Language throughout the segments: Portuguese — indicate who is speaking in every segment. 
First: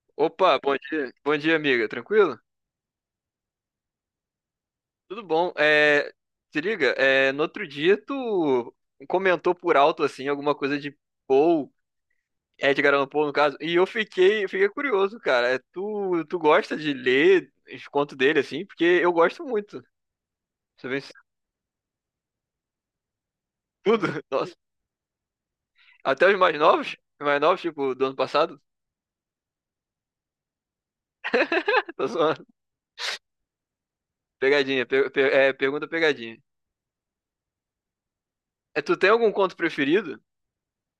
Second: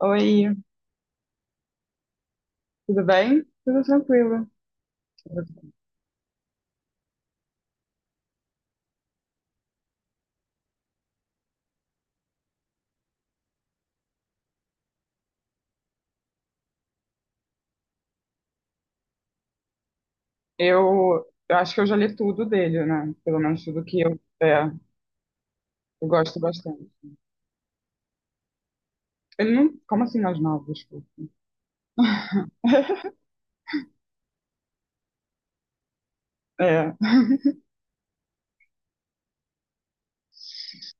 Speaker 1: Oi,
Speaker 2: Opa, bom dia. Bom dia, amiga. Tranquilo?
Speaker 1: tudo bem? Tudo tranquilo.
Speaker 2: Tudo bom. Se liga, no outro dia tu comentou por alto, assim, alguma coisa de Poe, Edgar Allan Poe, no caso, e eu fiquei curioso, cara. Tu gosta de ler os contos dele, assim? Porque eu gosto muito. Você vê
Speaker 1: Eu acho que eu já li tudo dele, né? Pelo menos tudo que
Speaker 2: tudo? Nossa.
Speaker 1: eu
Speaker 2: Até os
Speaker 1: gosto
Speaker 2: mais
Speaker 1: bastante.
Speaker 2: novos? Os mais novos, tipo, do ano passado?
Speaker 1: Ele não. Como assim as novas? Desculpa.
Speaker 2: Tô zoando. Pegadinha. Pergunta pegadinha.
Speaker 1: É,
Speaker 2: Tu tem algum conto preferido?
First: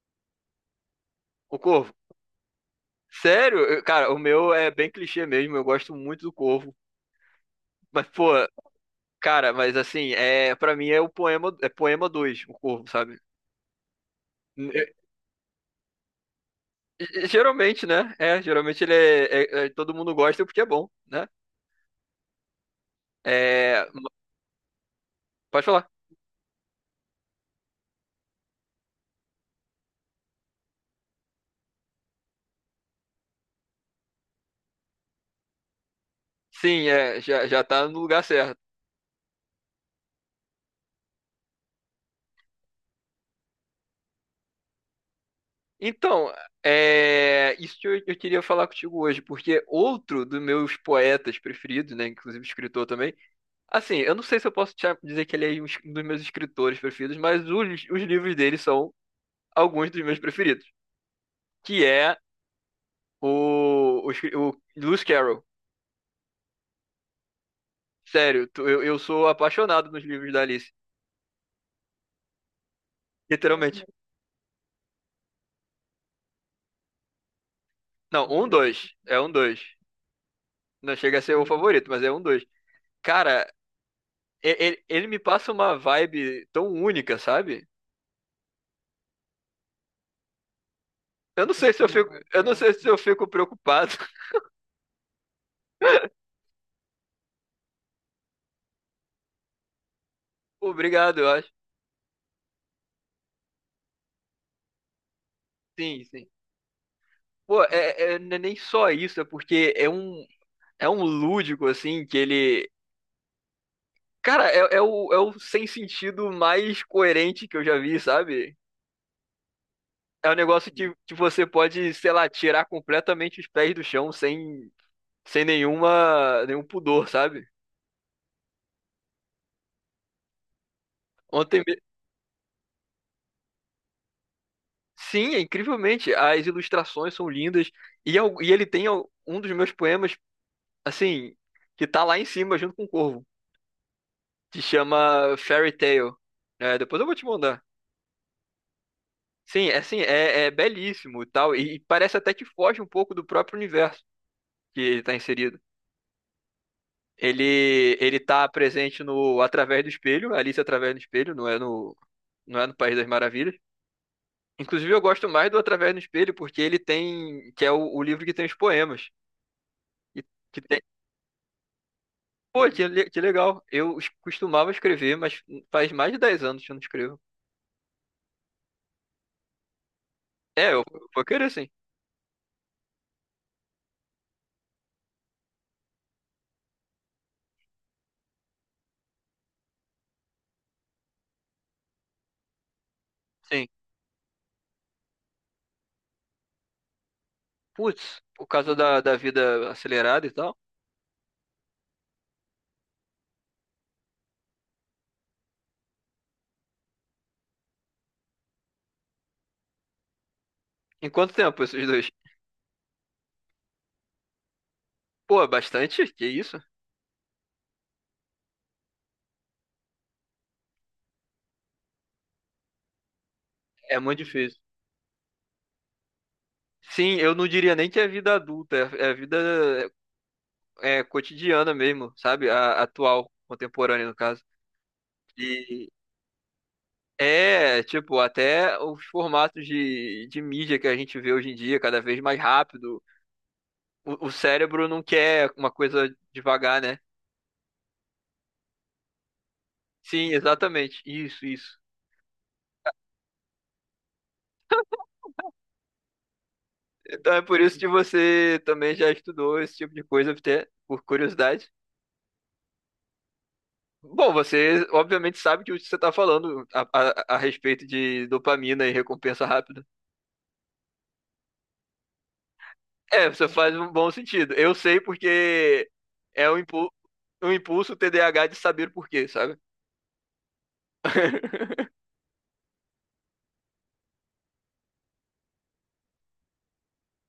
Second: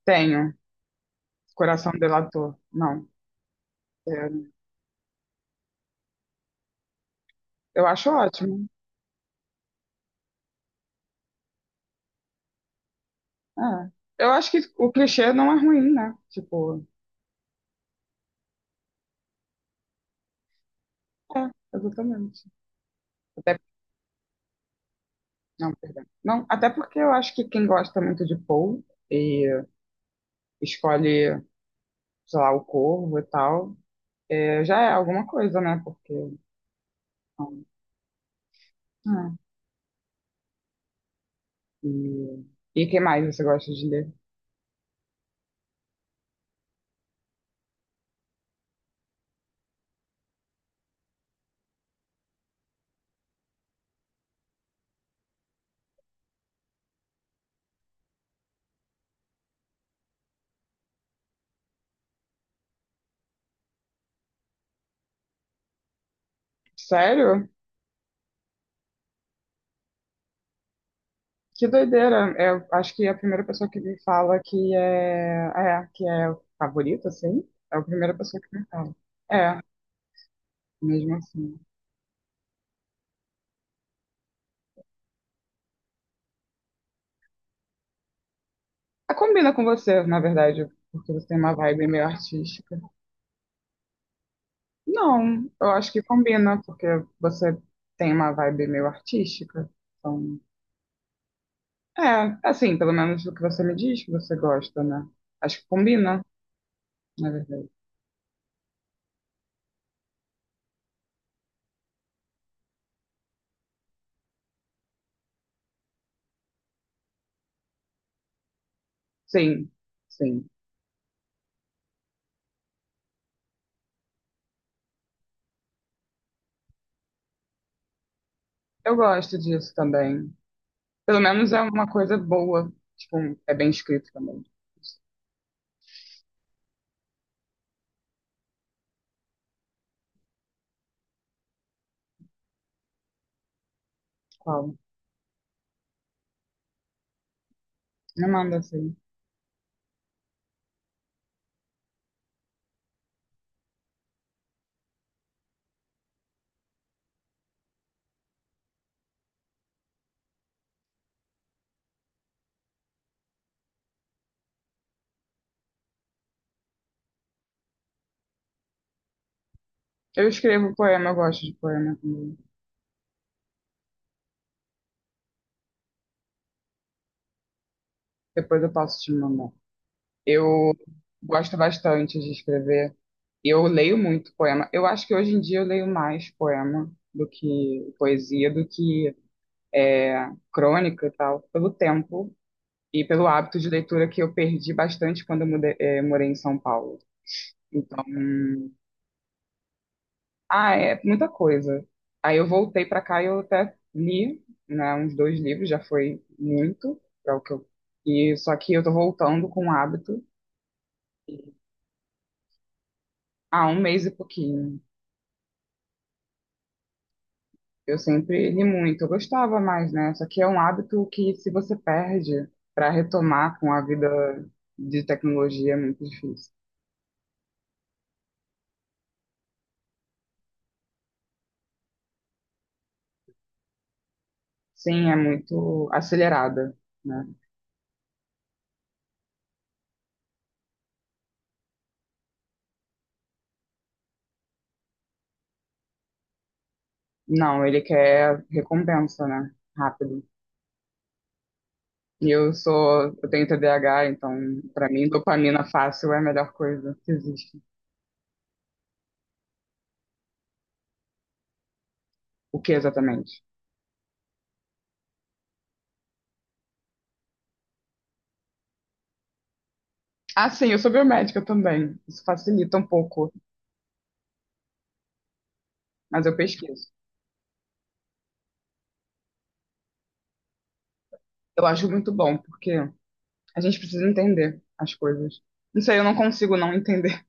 Speaker 1: tenho.
Speaker 2: O
Speaker 1: Coração
Speaker 2: Corvo?
Speaker 1: Delator. Não.
Speaker 2: Sério? Cara, o
Speaker 1: É,
Speaker 2: meu é bem clichê mesmo, eu gosto muito do Corvo.
Speaker 1: eu
Speaker 2: Mas,
Speaker 1: acho
Speaker 2: pô,
Speaker 1: ótimo.
Speaker 2: cara, mas assim, para mim é o poema, é poema 2, o Corvo, sabe?
Speaker 1: É. Eu acho que
Speaker 2: É,
Speaker 1: o clichê não é ruim, né? Tipo,
Speaker 2: Geralmente né? Geralmente ele é, todo mundo gosta porque é bom, né?
Speaker 1: é, exatamente. Até,
Speaker 2: É, pode
Speaker 1: não,
Speaker 2: falar.
Speaker 1: perdão. Não, até porque eu acho que quem gosta muito de Paul e escolhe, sei lá, o Corvo e tal, já é alguma coisa, né? Porque.
Speaker 2: Sim, já
Speaker 1: Então,
Speaker 2: tá no lugar certo.
Speaker 1: é. E, e que mais você gosta de ler?
Speaker 2: Então, isso que eu queria falar contigo hoje, porque outro dos meus poetas preferidos, né, inclusive escritor também. Assim, eu não sei se eu posso te dizer que ele é um dos meus escritores preferidos, mas os livros dele são alguns dos meus preferidos. Que é o Lewis Carroll.
Speaker 1: Sério?
Speaker 2: Sério, eu sou apaixonado nos livros da Alice.
Speaker 1: Que doideira! Eu acho que a primeira pessoa que
Speaker 2: Literalmente.
Speaker 1: me fala que é que é o favorito, assim, é a primeira
Speaker 2: Não,
Speaker 1: pessoa
Speaker 2: um,
Speaker 1: que me
Speaker 2: dois.
Speaker 1: fala.
Speaker 2: É um,
Speaker 1: É,
Speaker 2: dois. Não
Speaker 1: mesmo
Speaker 2: chega a ser o
Speaker 1: assim.
Speaker 2: favorito, mas é um, dois. Cara, ele me passa uma vibe tão única, sabe?
Speaker 1: Ah, combina com você, na verdade, porque você tem
Speaker 2: Eu
Speaker 1: uma
Speaker 2: não sei se
Speaker 1: vibe
Speaker 2: eu
Speaker 1: meio
Speaker 2: fico, eu não sei
Speaker 1: artística.
Speaker 2: se eu fico preocupado.
Speaker 1: Não, eu acho que combina, porque você tem uma vibe meio artística. Então,
Speaker 2: Obrigado, eu acho.
Speaker 1: Assim, pelo menos o que você me diz que você gosta, né? Acho que
Speaker 2: Sim,
Speaker 1: combina,
Speaker 2: sim.
Speaker 1: na
Speaker 2: Pô,
Speaker 1: verdade.
Speaker 2: não é nem só isso, é porque é um lúdico, assim, que ele. Cara, é o sem sentido mais coerente que eu já vi, sabe?
Speaker 1: Sim,
Speaker 2: É um
Speaker 1: sim.
Speaker 2: negócio que você pode, sei lá, tirar completamente os pés do chão sem nenhum pudor, sabe?
Speaker 1: Eu gosto disso também. Pelo menos é
Speaker 2: Ontem.
Speaker 1: uma coisa boa. Tipo, é bem escrito também.
Speaker 2: Sim, é incrivelmente. As ilustrações são lindas. E, e ele tem um dos meus poemas, assim, que tá lá em cima junto com o Corvo, que
Speaker 1: Qual?
Speaker 2: chama Fairy Tale. Depois eu vou te mandar.
Speaker 1: Me manda assim.
Speaker 2: Sim, é assim, é belíssimo e tal, e parece até que foge um pouco do próprio universo que ele está inserido. Ele tá presente no Através do Espelho, Alice através do Espelho, não é no País das Maravilhas. Inclusive eu gosto mais do Através do Espelho porque ele tem que é o livro que tem os poemas e
Speaker 1: Eu
Speaker 2: que
Speaker 1: escrevo
Speaker 2: tem.
Speaker 1: poema, eu gosto de poema também.
Speaker 2: Pô, que legal. Eu costumava escrever, mas faz mais de 10 anos que eu não escrevo.
Speaker 1: Depois eu posso te mandar.
Speaker 2: É,
Speaker 1: Eu
Speaker 2: eu vou querer
Speaker 1: gosto
Speaker 2: sim.
Speaker 1: bastante de escrever. Eu leio muito poema. Eu acho que hoje em dia eu leio mais poema do que poesia, do que crônica e tal, pelo tempo e pelo hábito
Speaker 2: Sim.
Speaker 1: de leitura que eu perdi bastante quando morei em São Paulo. Então,
Speaker 2: Putz, por causa da vida acelerada e tal.
Speaker 1: ah, é muita coisa. Aí eu voltei para cá e eu até li, né, uns dois livros, já foi muito para o que eu. E só que eu tô voltando com o hábito
Speaker 2: Em quanto tempo esses dois?
Speaker 1: há um mês e pouquinho.
Speaker 2: Pô, é bastante? Que isso?
Speaker 1: Eu sempre li muito, eu gostava mais, né? Só que é um hábito que se você perde para retomar com a
Speaker 2: É
Speaker 1: vida
Speaker 2: muito difícil.
Speaker 1: de tecnologia é muito difícil.
Speaker 2: Sim, eu não diria nem que é vida adulta, é vida é cotidiana mesmo, sabe? Atual, contemporânea, no caso.
Speaker 1: Sim, é muito
Speaker 2: E
Speaker 1: acelerada, né?
Speaker 2: é, tipo, até os formatos de mídia que a gente vê hoje em dia, cada vez mais rápido. O cérebro não quer uma coisa devagar, né?
Speaker 1: Não, ele quer recompensa, né? Rápido.
Speaker 2: Sim, exatamente. Isso, isso.
Speaker 1: E eu tenho TDAH, então pra mim dopamina fácil é a melhor coisa que
Speaker 2: Então é
Speaker 1: existe.
Speaker 2: por isso que você também já estudou esse tipo de coisa, até por curiosidade.
Speaker 1: O que exatamente?
Speaker 2: Bom, você obviamente sabe que o que você está falando a respeito de dopamina e recompensa rápida.
Speaker 1: Ah, sim, eu sou biomédica também. Isso facilita um
Speaker 2: É,
Speaker 1: pouco,
Speaker 2: você faz um bom sentido. Eu sei porque
Speaker 1: mas eu
Speaker 2: é um
Speaker 1: pesquiso.
Speaker 2: impulso, um impulso TDAH de saber por quê, sabe?
Speaker 1: Eu acho muito bom, porque a gente precisa entender as coisas. Não sei, eu não consigo não entender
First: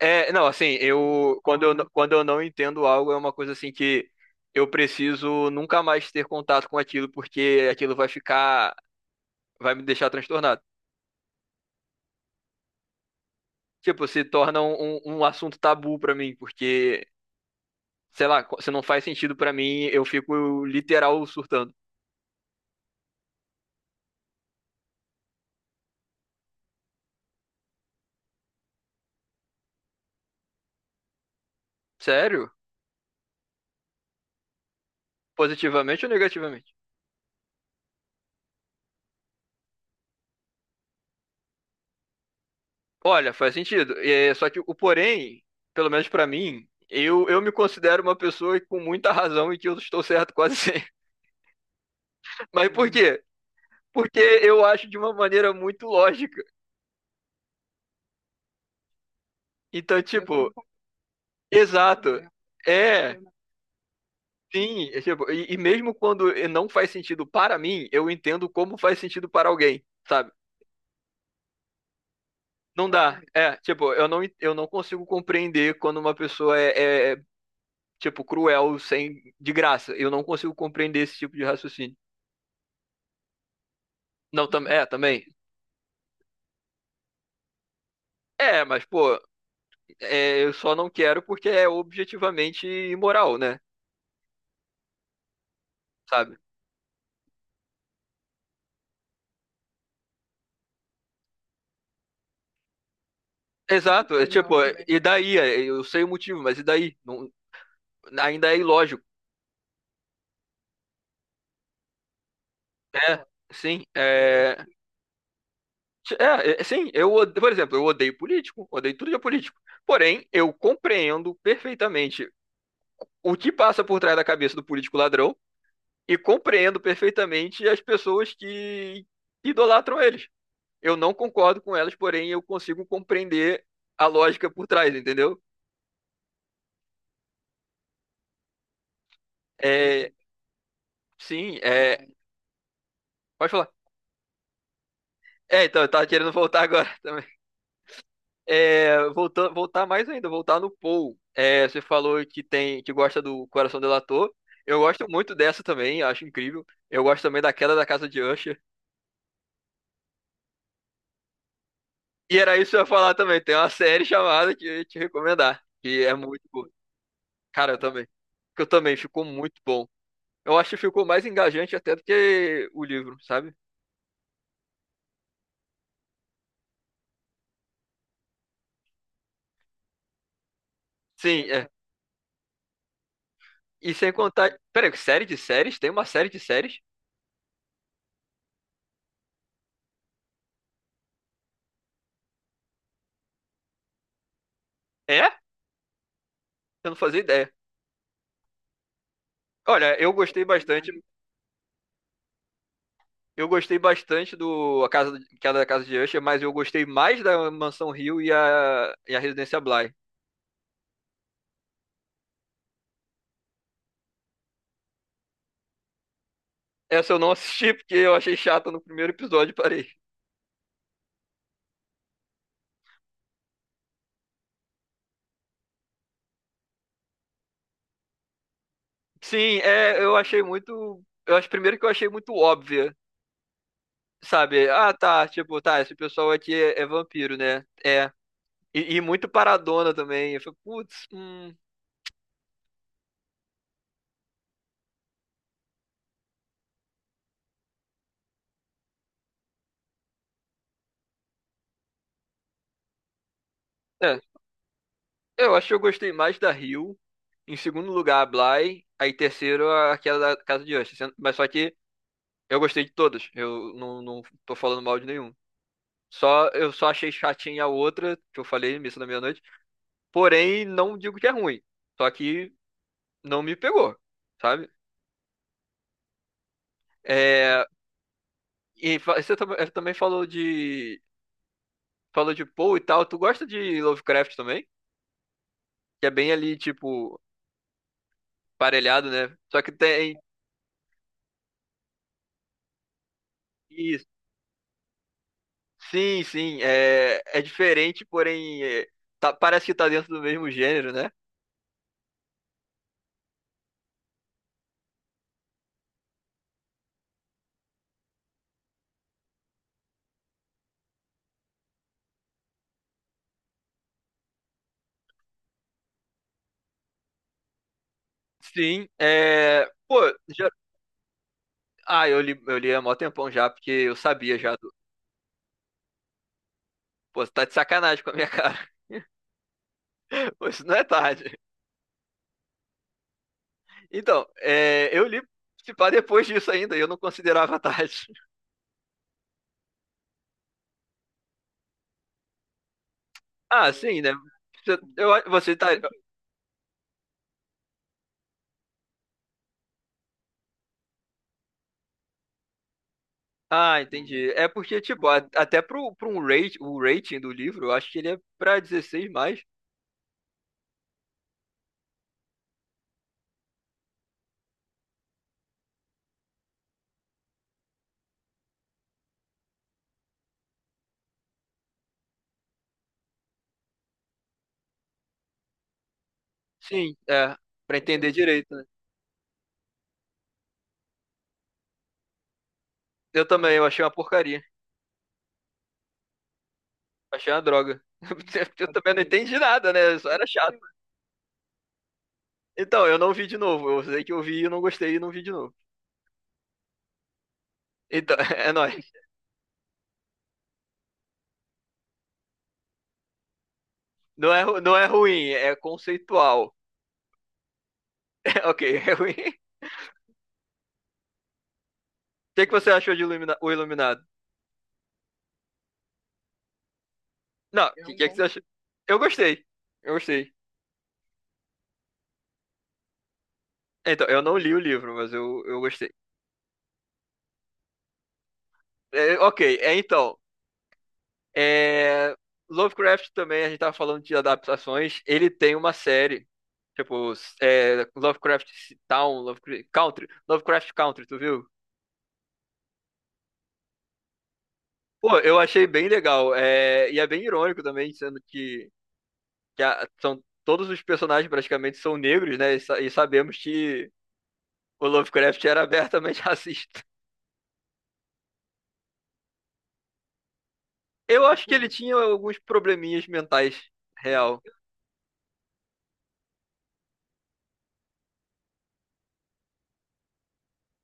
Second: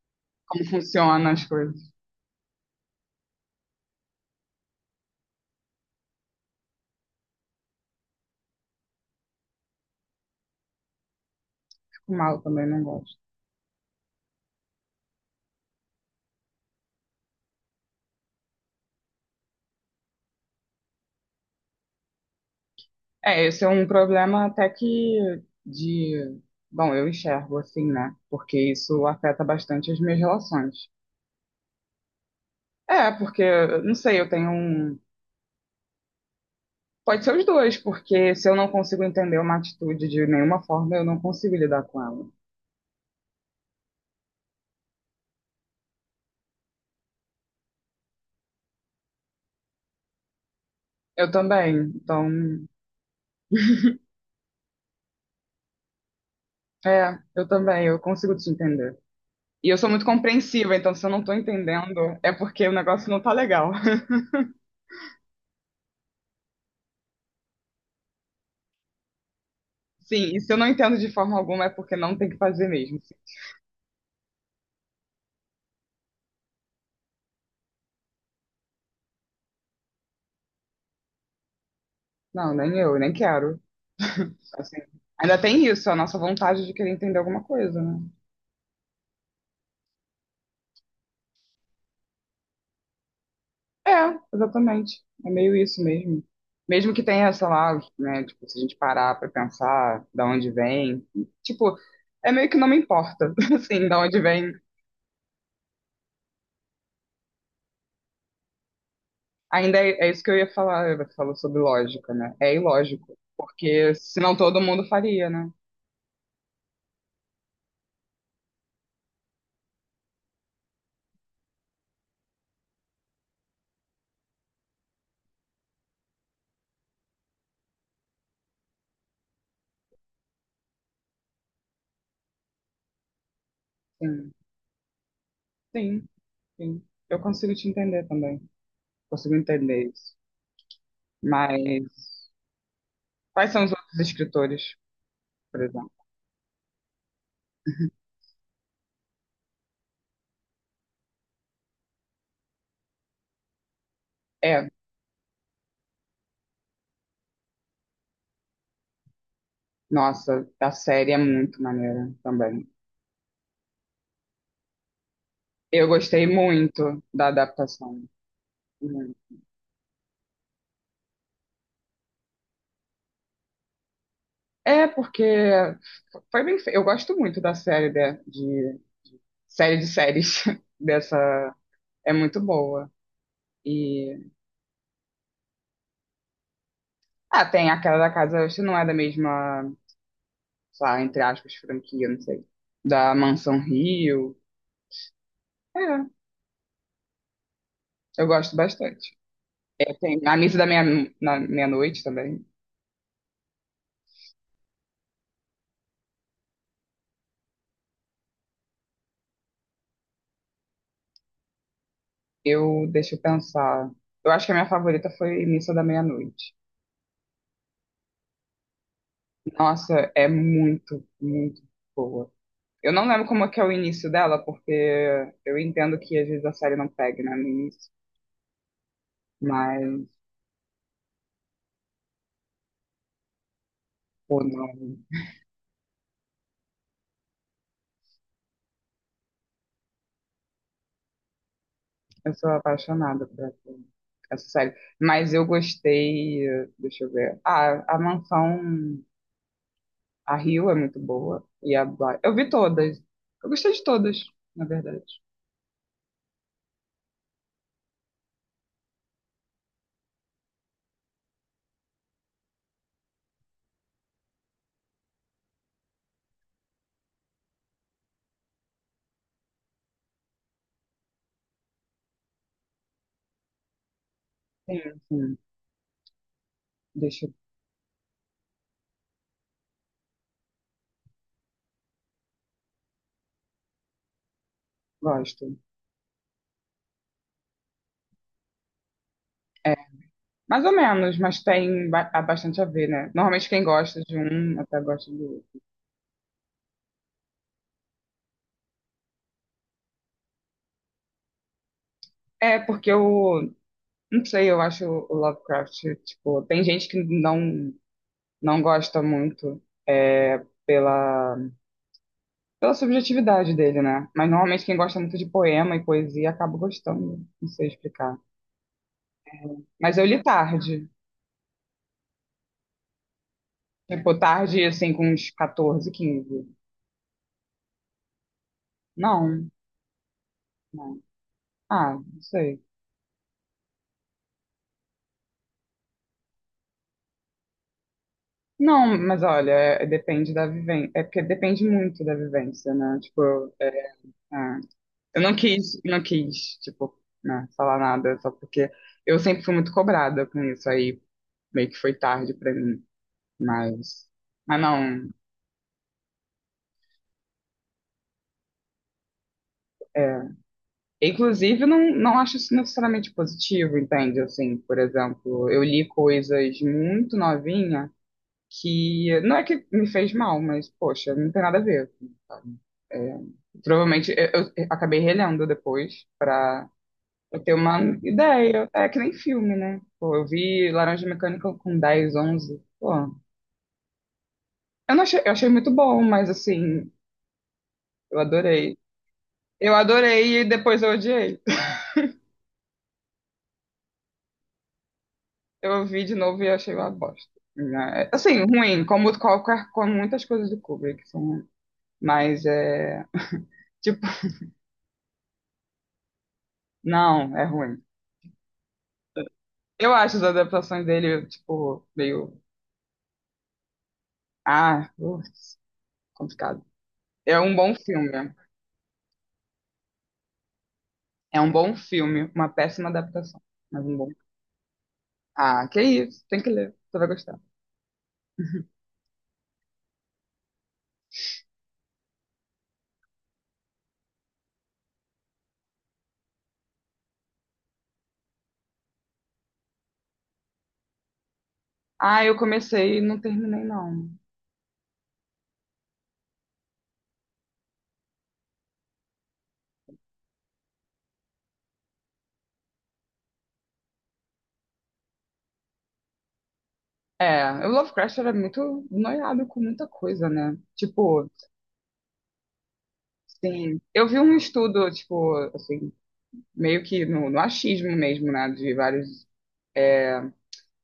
Speaker 2: É, não,
Speaker 1: como
Speaker 2: assim,
Speaker 1: funcionam
Speaker 2: eu
Speaker 1: as coisas.
Speaker 2: quando eu não entendo algo é uma coisa assim que eu preciso nunca mais ter contato com aquilo porque aquilo vai ficar, vai me deixar transtornado.
Speaker 1: Fico mal também, não gosto.
Speaker 2: Tipo, se torna um, um assunto tabu pra mim, porque sei lá, se não faz sentido pra mim, eu fico literal surtando.
Speaker 1: É, esse é um problema até que de, bom, eu enxergo assim, né? Porque isso afeta bastante as minhas relações.
Speaker 2: Sério?
Speaker 1: É, porque, não sei, eu tenho um.
Speaker 2: Positivamente ou negativamente?
Speaker 1: Pode ser os dois, porque se eu não consigo entender uma atitude de nenhuma forma, eu não consigo lidar com ela.
Speaker 2: Olha, faz sentido. Só que o porém, pelo menos pra mim, eu me considero uma pessoa com muita razão e que eu estou certo quase sempre.
Speaker 1: Eu também, então,
Speaker 2: Mas por quê? Porque eu acho de uma maneira muito lógica.
Speaker 1: eu também, eu consigo te entender. E eu sou
Speaker 2: Então,
Speaker 1: muito
Speaker 2: tipo,
Speaker 1: compreensiva, então se eu não tô entendendo,
Speaker 2: exato, né?
Speaker 1: é porque o negócio
Speaker 2: É,
Speaker 1: não tá legal.
Speaker 2: sim. E mesmo quando não faz sentido para mim, eu entendo como faz sentido para alguém, sabe?
Speaker 1: Sim, e se eu não entendo de forma alguma, é porque não tem que fazer
Speaker 2: Não
Speaker 1: mesmo.
Speaker 2: dá. Tipo, eu não consigo compreender quando uma pessoa tipo, cruel sem, de graça. Eu não consigo compreender esse tipo de raciocínio.
Speaker 1: Não, nem eu, nem quero.
Speaker 2: Não,
Speaker 1: Assim,
Speaker 2: também.
Speaker 1: ainda tem isso, a nossa vontade de querer entender alguma coisa, né?
Speaker 2: Mas, pô, eu só não quero porque é objetivamente imoral, né?
Speaker 1: É, exatamente. É meio isso mesmo.
Speaker 2: Sabe?
Speaker 1: Mesmo que tenha, sei lá, né, tipo, se a gente parar pra pensar da onde vem, tipo, é meio que não me importa, assim, da
Speaker 2: Exato,
Speaker 1: onde vem.
Speaker 2: também, e daí? Eu sei o motivo, mas e daí? Não, ainda é ilógico.
Speaker 1: Ainda é isso que eu ia falar, você falou sobre lógica, né? É ilógico,
Speaker 2: É, sim,
Speaker 1: porque senão
Speaker 2: é,
Speaker 1: todo mundo faria, né?
Speaker 2: sim, por exemplo, eu odeio político, odeio tudo de político. Porém, eu compreendo perfeitamente o que passa por trás da cabeça do político ladrão e compreendo perfeitamente as pessoas que idolatram eles. Eu não concordo com elas, porém eu consigo compreender a
Speaker 1: Sim,
Speaker 2: lógica por trás, entendeu?
Speaker 1: sim, sim. Eu consigo te entender também, consigo entender
Speaker 2: É,
Speaker 1: isso.
Speaker 2: sim,
Speaker 1: Mas
Speaker 2: é, Pode
Speaker 1: quais são
Speaker 2: falar.
Speaker 1: os outros escritores, por
Speaker 2: Então, eu
Speaker 1: exemplo?
Speaker 2: tava querendo voltar agora também. Voltar, voltar mais ainda, voltar no Paul. Você falou que gosta do Coração Delator.
Speaker 1: É,
Speaker 2: Eu gosto muito dessa também, acho incrível. Eu gosto também da Queda da Casa de Usher.
Speaker 1: nossa, a série é muito maneira
Speaker 2: E era
Speaker 1: também.
Speaker 2: isso que eu ia falar também. Tem uma série chamada que eu ia te recomendar.
Speaker 1: Eu
Speaker 2: Que é
Speaker 1: gostei
Speaker 2: muito boa.
Speaker 1: muito da
Speaker 2: Cara, eu
Speaker 1: adaptação.
Speaker 2: também. Que eu também.
Speaker 1: Muito.
Speaker 2: Ficou muito bom. Eu acho que ficou mais engajante até do que o livro, sabe?
Speaker 1: É, porque foi bem feito. Eu gosto muito da série de séries dessa.
Speaker 2: Sim, é.
Speaker 1: É muito boa.
Speaker 2: E sem
Speaker 1: E
Speaker 2: contar. Peraí, série de séries? Tem uma série de séries?
Speaker 1: ah, tem aquela da casa, se não é da mesma, sei lá, entre aspas, franquia, não sei. Da Mansão Rio.
Speaker 2: É?
Speaker 1: É,
Speaker 2: Eu não fazia ideia.
Speaker 1: eu gosto bastante. É,
Speaker 2: Olha, eu
Speaker 1: tem A
Speaker 2: gostei
Speaker 1: Missa da
Speaker 2: bastante.
Speaker 1: Na Meia-Noite também.
Speaker 2: Eu gostei bastante do A Casa, Queda da Casa de Usher, mas eu gostei mais da Mansão Rio e a Residência Bly.
Speaker 1: Deixa eu pensar. Eu acho que a minha favorita foi Missa da Meia-Noite.
Speaker 2: Essa eu não assisti porque eu achei chata no primeiro episódio, e parei.
Speaker 1: Nossa, é muito, muito boa. Eu não lembro como é que é o início dela, porque eu entendo que às vezes a série não pega, né, no início.
Speaker 2: Sim,
Speaker 1: Mas,
Speaker 2: eu achei muito. Eu acho primeiro que eu achei muito óbvia,
Speaker 1: pô,
Speaker 2: sabe? Ah,
Speaker 1: não.
Speaker 2: tá, tipo, tá, esse pessoal aqui é vampiro, né? É. E muito paradona também. Eu falei, putz.
Speaker 1: Eu sou apaixonada por essa série. Mas eu gostei, deixa eu ver. Ah, a Mansão, a Rio é muito boa. E a Bly. Eu vi todas. Eu gostei de todas,
Speaker 2: É.
Speaker 1: na verdade.
Speaker 2: Eu acho que eu gostei mais da Rio. Em segundo lugar, a Bly. Aí terceiro, aquela da Casa de Usher. Mas só que eu gostei de todas. Eu não tô falando mal de nenhum. Eu só achei chatinha a outra, que eu falei, Missa da Meia-Noite. Porém, não digo que é ruim. Só que não me pegou, sabe?
Speaker 1: Sim, sim. Deixa eu.
Speaker 2: É, você também falou de Poe e tal. Tu gosta de Lovecraft também?
Speaker 1: Gosto.
Speaker 2: Que é bem ali, tipo, parelhado, né? Só que
Speaker 1: É,
Speaker 2: tem
Speaker 1: mais ou menos, mas tem bastante a ver, né? Normalmente quem gosta
Speaker 2: isso.
Speaker 1: de um até gosta do outro.
Speaker 2: Sim, sim, é diferente, porém é, parece que tá dentro do mesmo gênero, né?
Speaker 1: É, porque eu não sei, eu acho o Lovecraft, tipo, tem gente que não gosta muito, é, pela, pela subjetividade dele, né? Mas normalmente quem gosta muito de poema e poesia acaba gostando, não sei explicar.
Speaker 2: Sim,
Speaker 1: Mas
Speaker 2: pô,
Speaker 1: eu li
Speaker 2: já-
Speaker 1: tarde,
Speaker 2: eu li há mó tempão já, porque eu
Speaker 1: tipo,
Speaker 2: sabia já
Speaker 1: tarde,
Speaker 2: do.
Speaker 1: assim, com uns 14 15.
Speaker 2: Pô, você tá de sacanagem com a minha cara.
Speaker 1: Não,
Speaker 2: Pô, isso não é
Speaker 1: não.
Speaker 2: tarde.
Speaker 1: Ah, não sei.
Speaker 2: Então, eu li se pá depois disso ainda, e eu não considerava tarde.
Speaker 1: Não, mas olha, depende da vivência. É porque depende muito da vivência, né? Tipo,
Speaker 2: Ah, sim, né?
Speaker 1: é.
Speaker 2: Eu,
Speaker 1: eu não
Speaker 2: você tá.
Speaker 1: quis, tipo, né, falar nada, só porque eu sempre fui muito cobrada com isso, aí meio que foi tarde pra mim.
Speaker 2: Ah,
Speaker 1: Mas,
Speaker 2: entendi. É
Speaker 1: mas
Speaker 2: porque, tipo,
Speaker 1: não.
Speaker 2: até pro um rate, o rating do livro, eu acho que ele é pra 16 mais.
Speaker 1: É. Inclusive, não, não acho isso necessariamente positivo, entende? Assim, por exemplo, eu li coisas muito novinha, que não é que me fez mal, mas poxa, não tem nada a ver, assim, sabe? É, provavelmente eu acabei relendo depois pra
Speaker 2: Sim, é.
Speaker 1: eu ter
Speaker 2: Pra
Speaker 1: uma
Speaker 2: entender direito, né?
Speaker 1: ideia. É que nem filme, né? Pô, eu vi Laranja Mecânica com 10, 11. Pô,
Speaker 2: Eu também, eu achei uma porcaria.
Speaker 1: eu não achei, eu achei muito bom, mas assim,
Speaker 2: Achei uma droga.
Speaker 1: eu
Speaker 2: Eu
Speaker 1: adorei.
Speaker 2: também não entendi nada,
Speaker 1: Eu
Speaker 2: né? Só era
Speaker 1: adorei e
Speaker 2: chato.
Speaker 1: depois eu odiei.
Speaker 2: Então, eu não vi de novo. Eu sei que eu vi e não gostei e não vi de novo.
Speaker 1: Eu vi de novo e achei uma bosta, né?
Speaker 2: Então,
Speaker 1: Assim,
Speaker 2: é
Speaker 1: ruim,
Speaker 2: nóis.
Speaker 1: como qualquer, como muitas coisas do Kubrick são, ruins. Mas é tipo,
Speaker 2: Não é ruim, é conceitual.
Speaker 1: não, é ruim.
Speaker 2: Ok, é ruim. O
Speaker 1: Eu acho as adaptações dele, tipo, meio.
Speaker 2: que é que você achou de O Iluminado?
Speaker 1: Ah, ups, complicado. É um
Speaker 2: Não,
Speaker 1: bom
Speaker 2: o que é
Speaker 1: filme.
Speaker 2: que você achou? Eu gostei. Eu gostei.
Speaker 1: É um bom filme. Uma péssima adaptação. Mas um
Speaker 2: Então,
Speaker 1: bom.
Speaker 2: eu não li o livro, mas eu
Speaker 1: Ah, que
Speaker 2: gostei.
Speaker 1: isso. Tem que ler. Você vai gostar.
Speaker 2: É, ok, é, então. é, Lovecraft também, a gente tava falando de adaptações. Ele tem uma série. Tipo, Lovecraft Town, Lovecraft Country. Lovecraft Country, tu viu?
Speaker 1: Ah, eu comecei e não terminei, não.
Speaker 2: Pô, eu achei bem legal. E é bem irônico também, sendo que todos os personagens praticamente são negros, né? E, e sabemos que o Lovecraft era abertamente racista.
Speaker 1: É, o Lovecraft era muito noiado com muita coisa, né?
Speaker 2: Eu
Speaker 1: Tipo,
Speaker 2: acho que ele tinha alguns probleminhas mentais,
Speaker 1: sim. Eu vi um
Speaker 2: real.
Speaker 1: estudo, tipo, assim, meio que no achismo mesmo, né? De vários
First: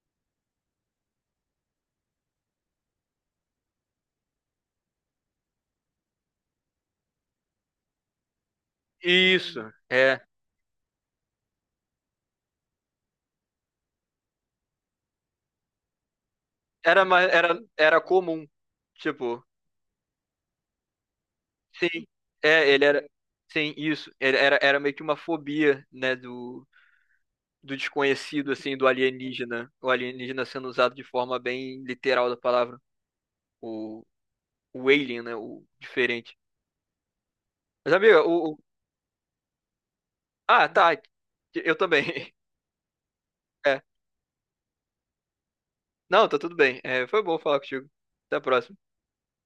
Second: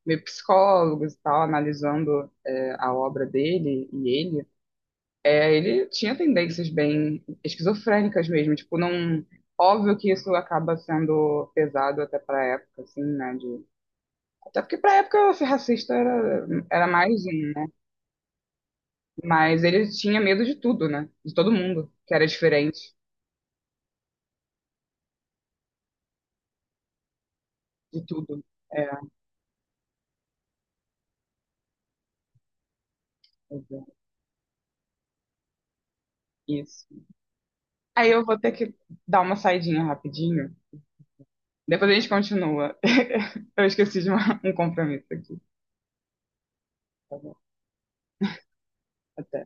Speaker 1: meio psicólogos e tal, analisando, a obra dele e ele. É, ele tinha tendências bem esquizofrênicas mesmo, tipo, não.
Speaker 2: Isso,
Speaker 1: Óbvio que
Speaker 2: é.
Speaker 1: isso acaba sendo pesado até pra época, assim, né? De... Até porque pra época ser racista era
Speaker 2: Era, ma-
Speaker 1: mais um,
Speaker 2: era,
Speaker 1: né?
Speaker 2: era comum. Tipo,
Speaker 1: Mas ele tinha medo de tudo, né? De todo mundo,
Speaker 2: sim,
Speaker 1: que era
Speaker 2: ele
Speaker 1: diferente
Speaker 2: era. Sim, isso. Ele era meio que uma fobia, né, do
Speaker 1: de tudo.
Speaker 2: desconhecido, assim,
Speaker 1: É,
Speaker 2: do alienígena. O alienígena sendo usado de forma bem literal da palavra.
Speaker 1: exato,
Speaker 2: O, o alien, né, o diferente.
Speaker 1: isso.
Speaker 2: Mas,
Speaker 1: Aí
Speaker 2: amiga.
Speaker 1: eu vou ter que dar uma saidinha rapidinho.
Speaker 2: Ah, tá. Eu
Speaker 1: Depois a gente
Speaker 2: também.
Speaker 1: continua. Eu
Speaker 2: É.
Speaker 1: esqueci de um compromisso aqui.
Speaker 2: Não, tá tudo bem. É,
Speaker 1: Tá
Speaker 2: foi
Speaker 1: bom.
Speaker 2: bom falar contigo. Até a próxima.
Speaker 1: Até.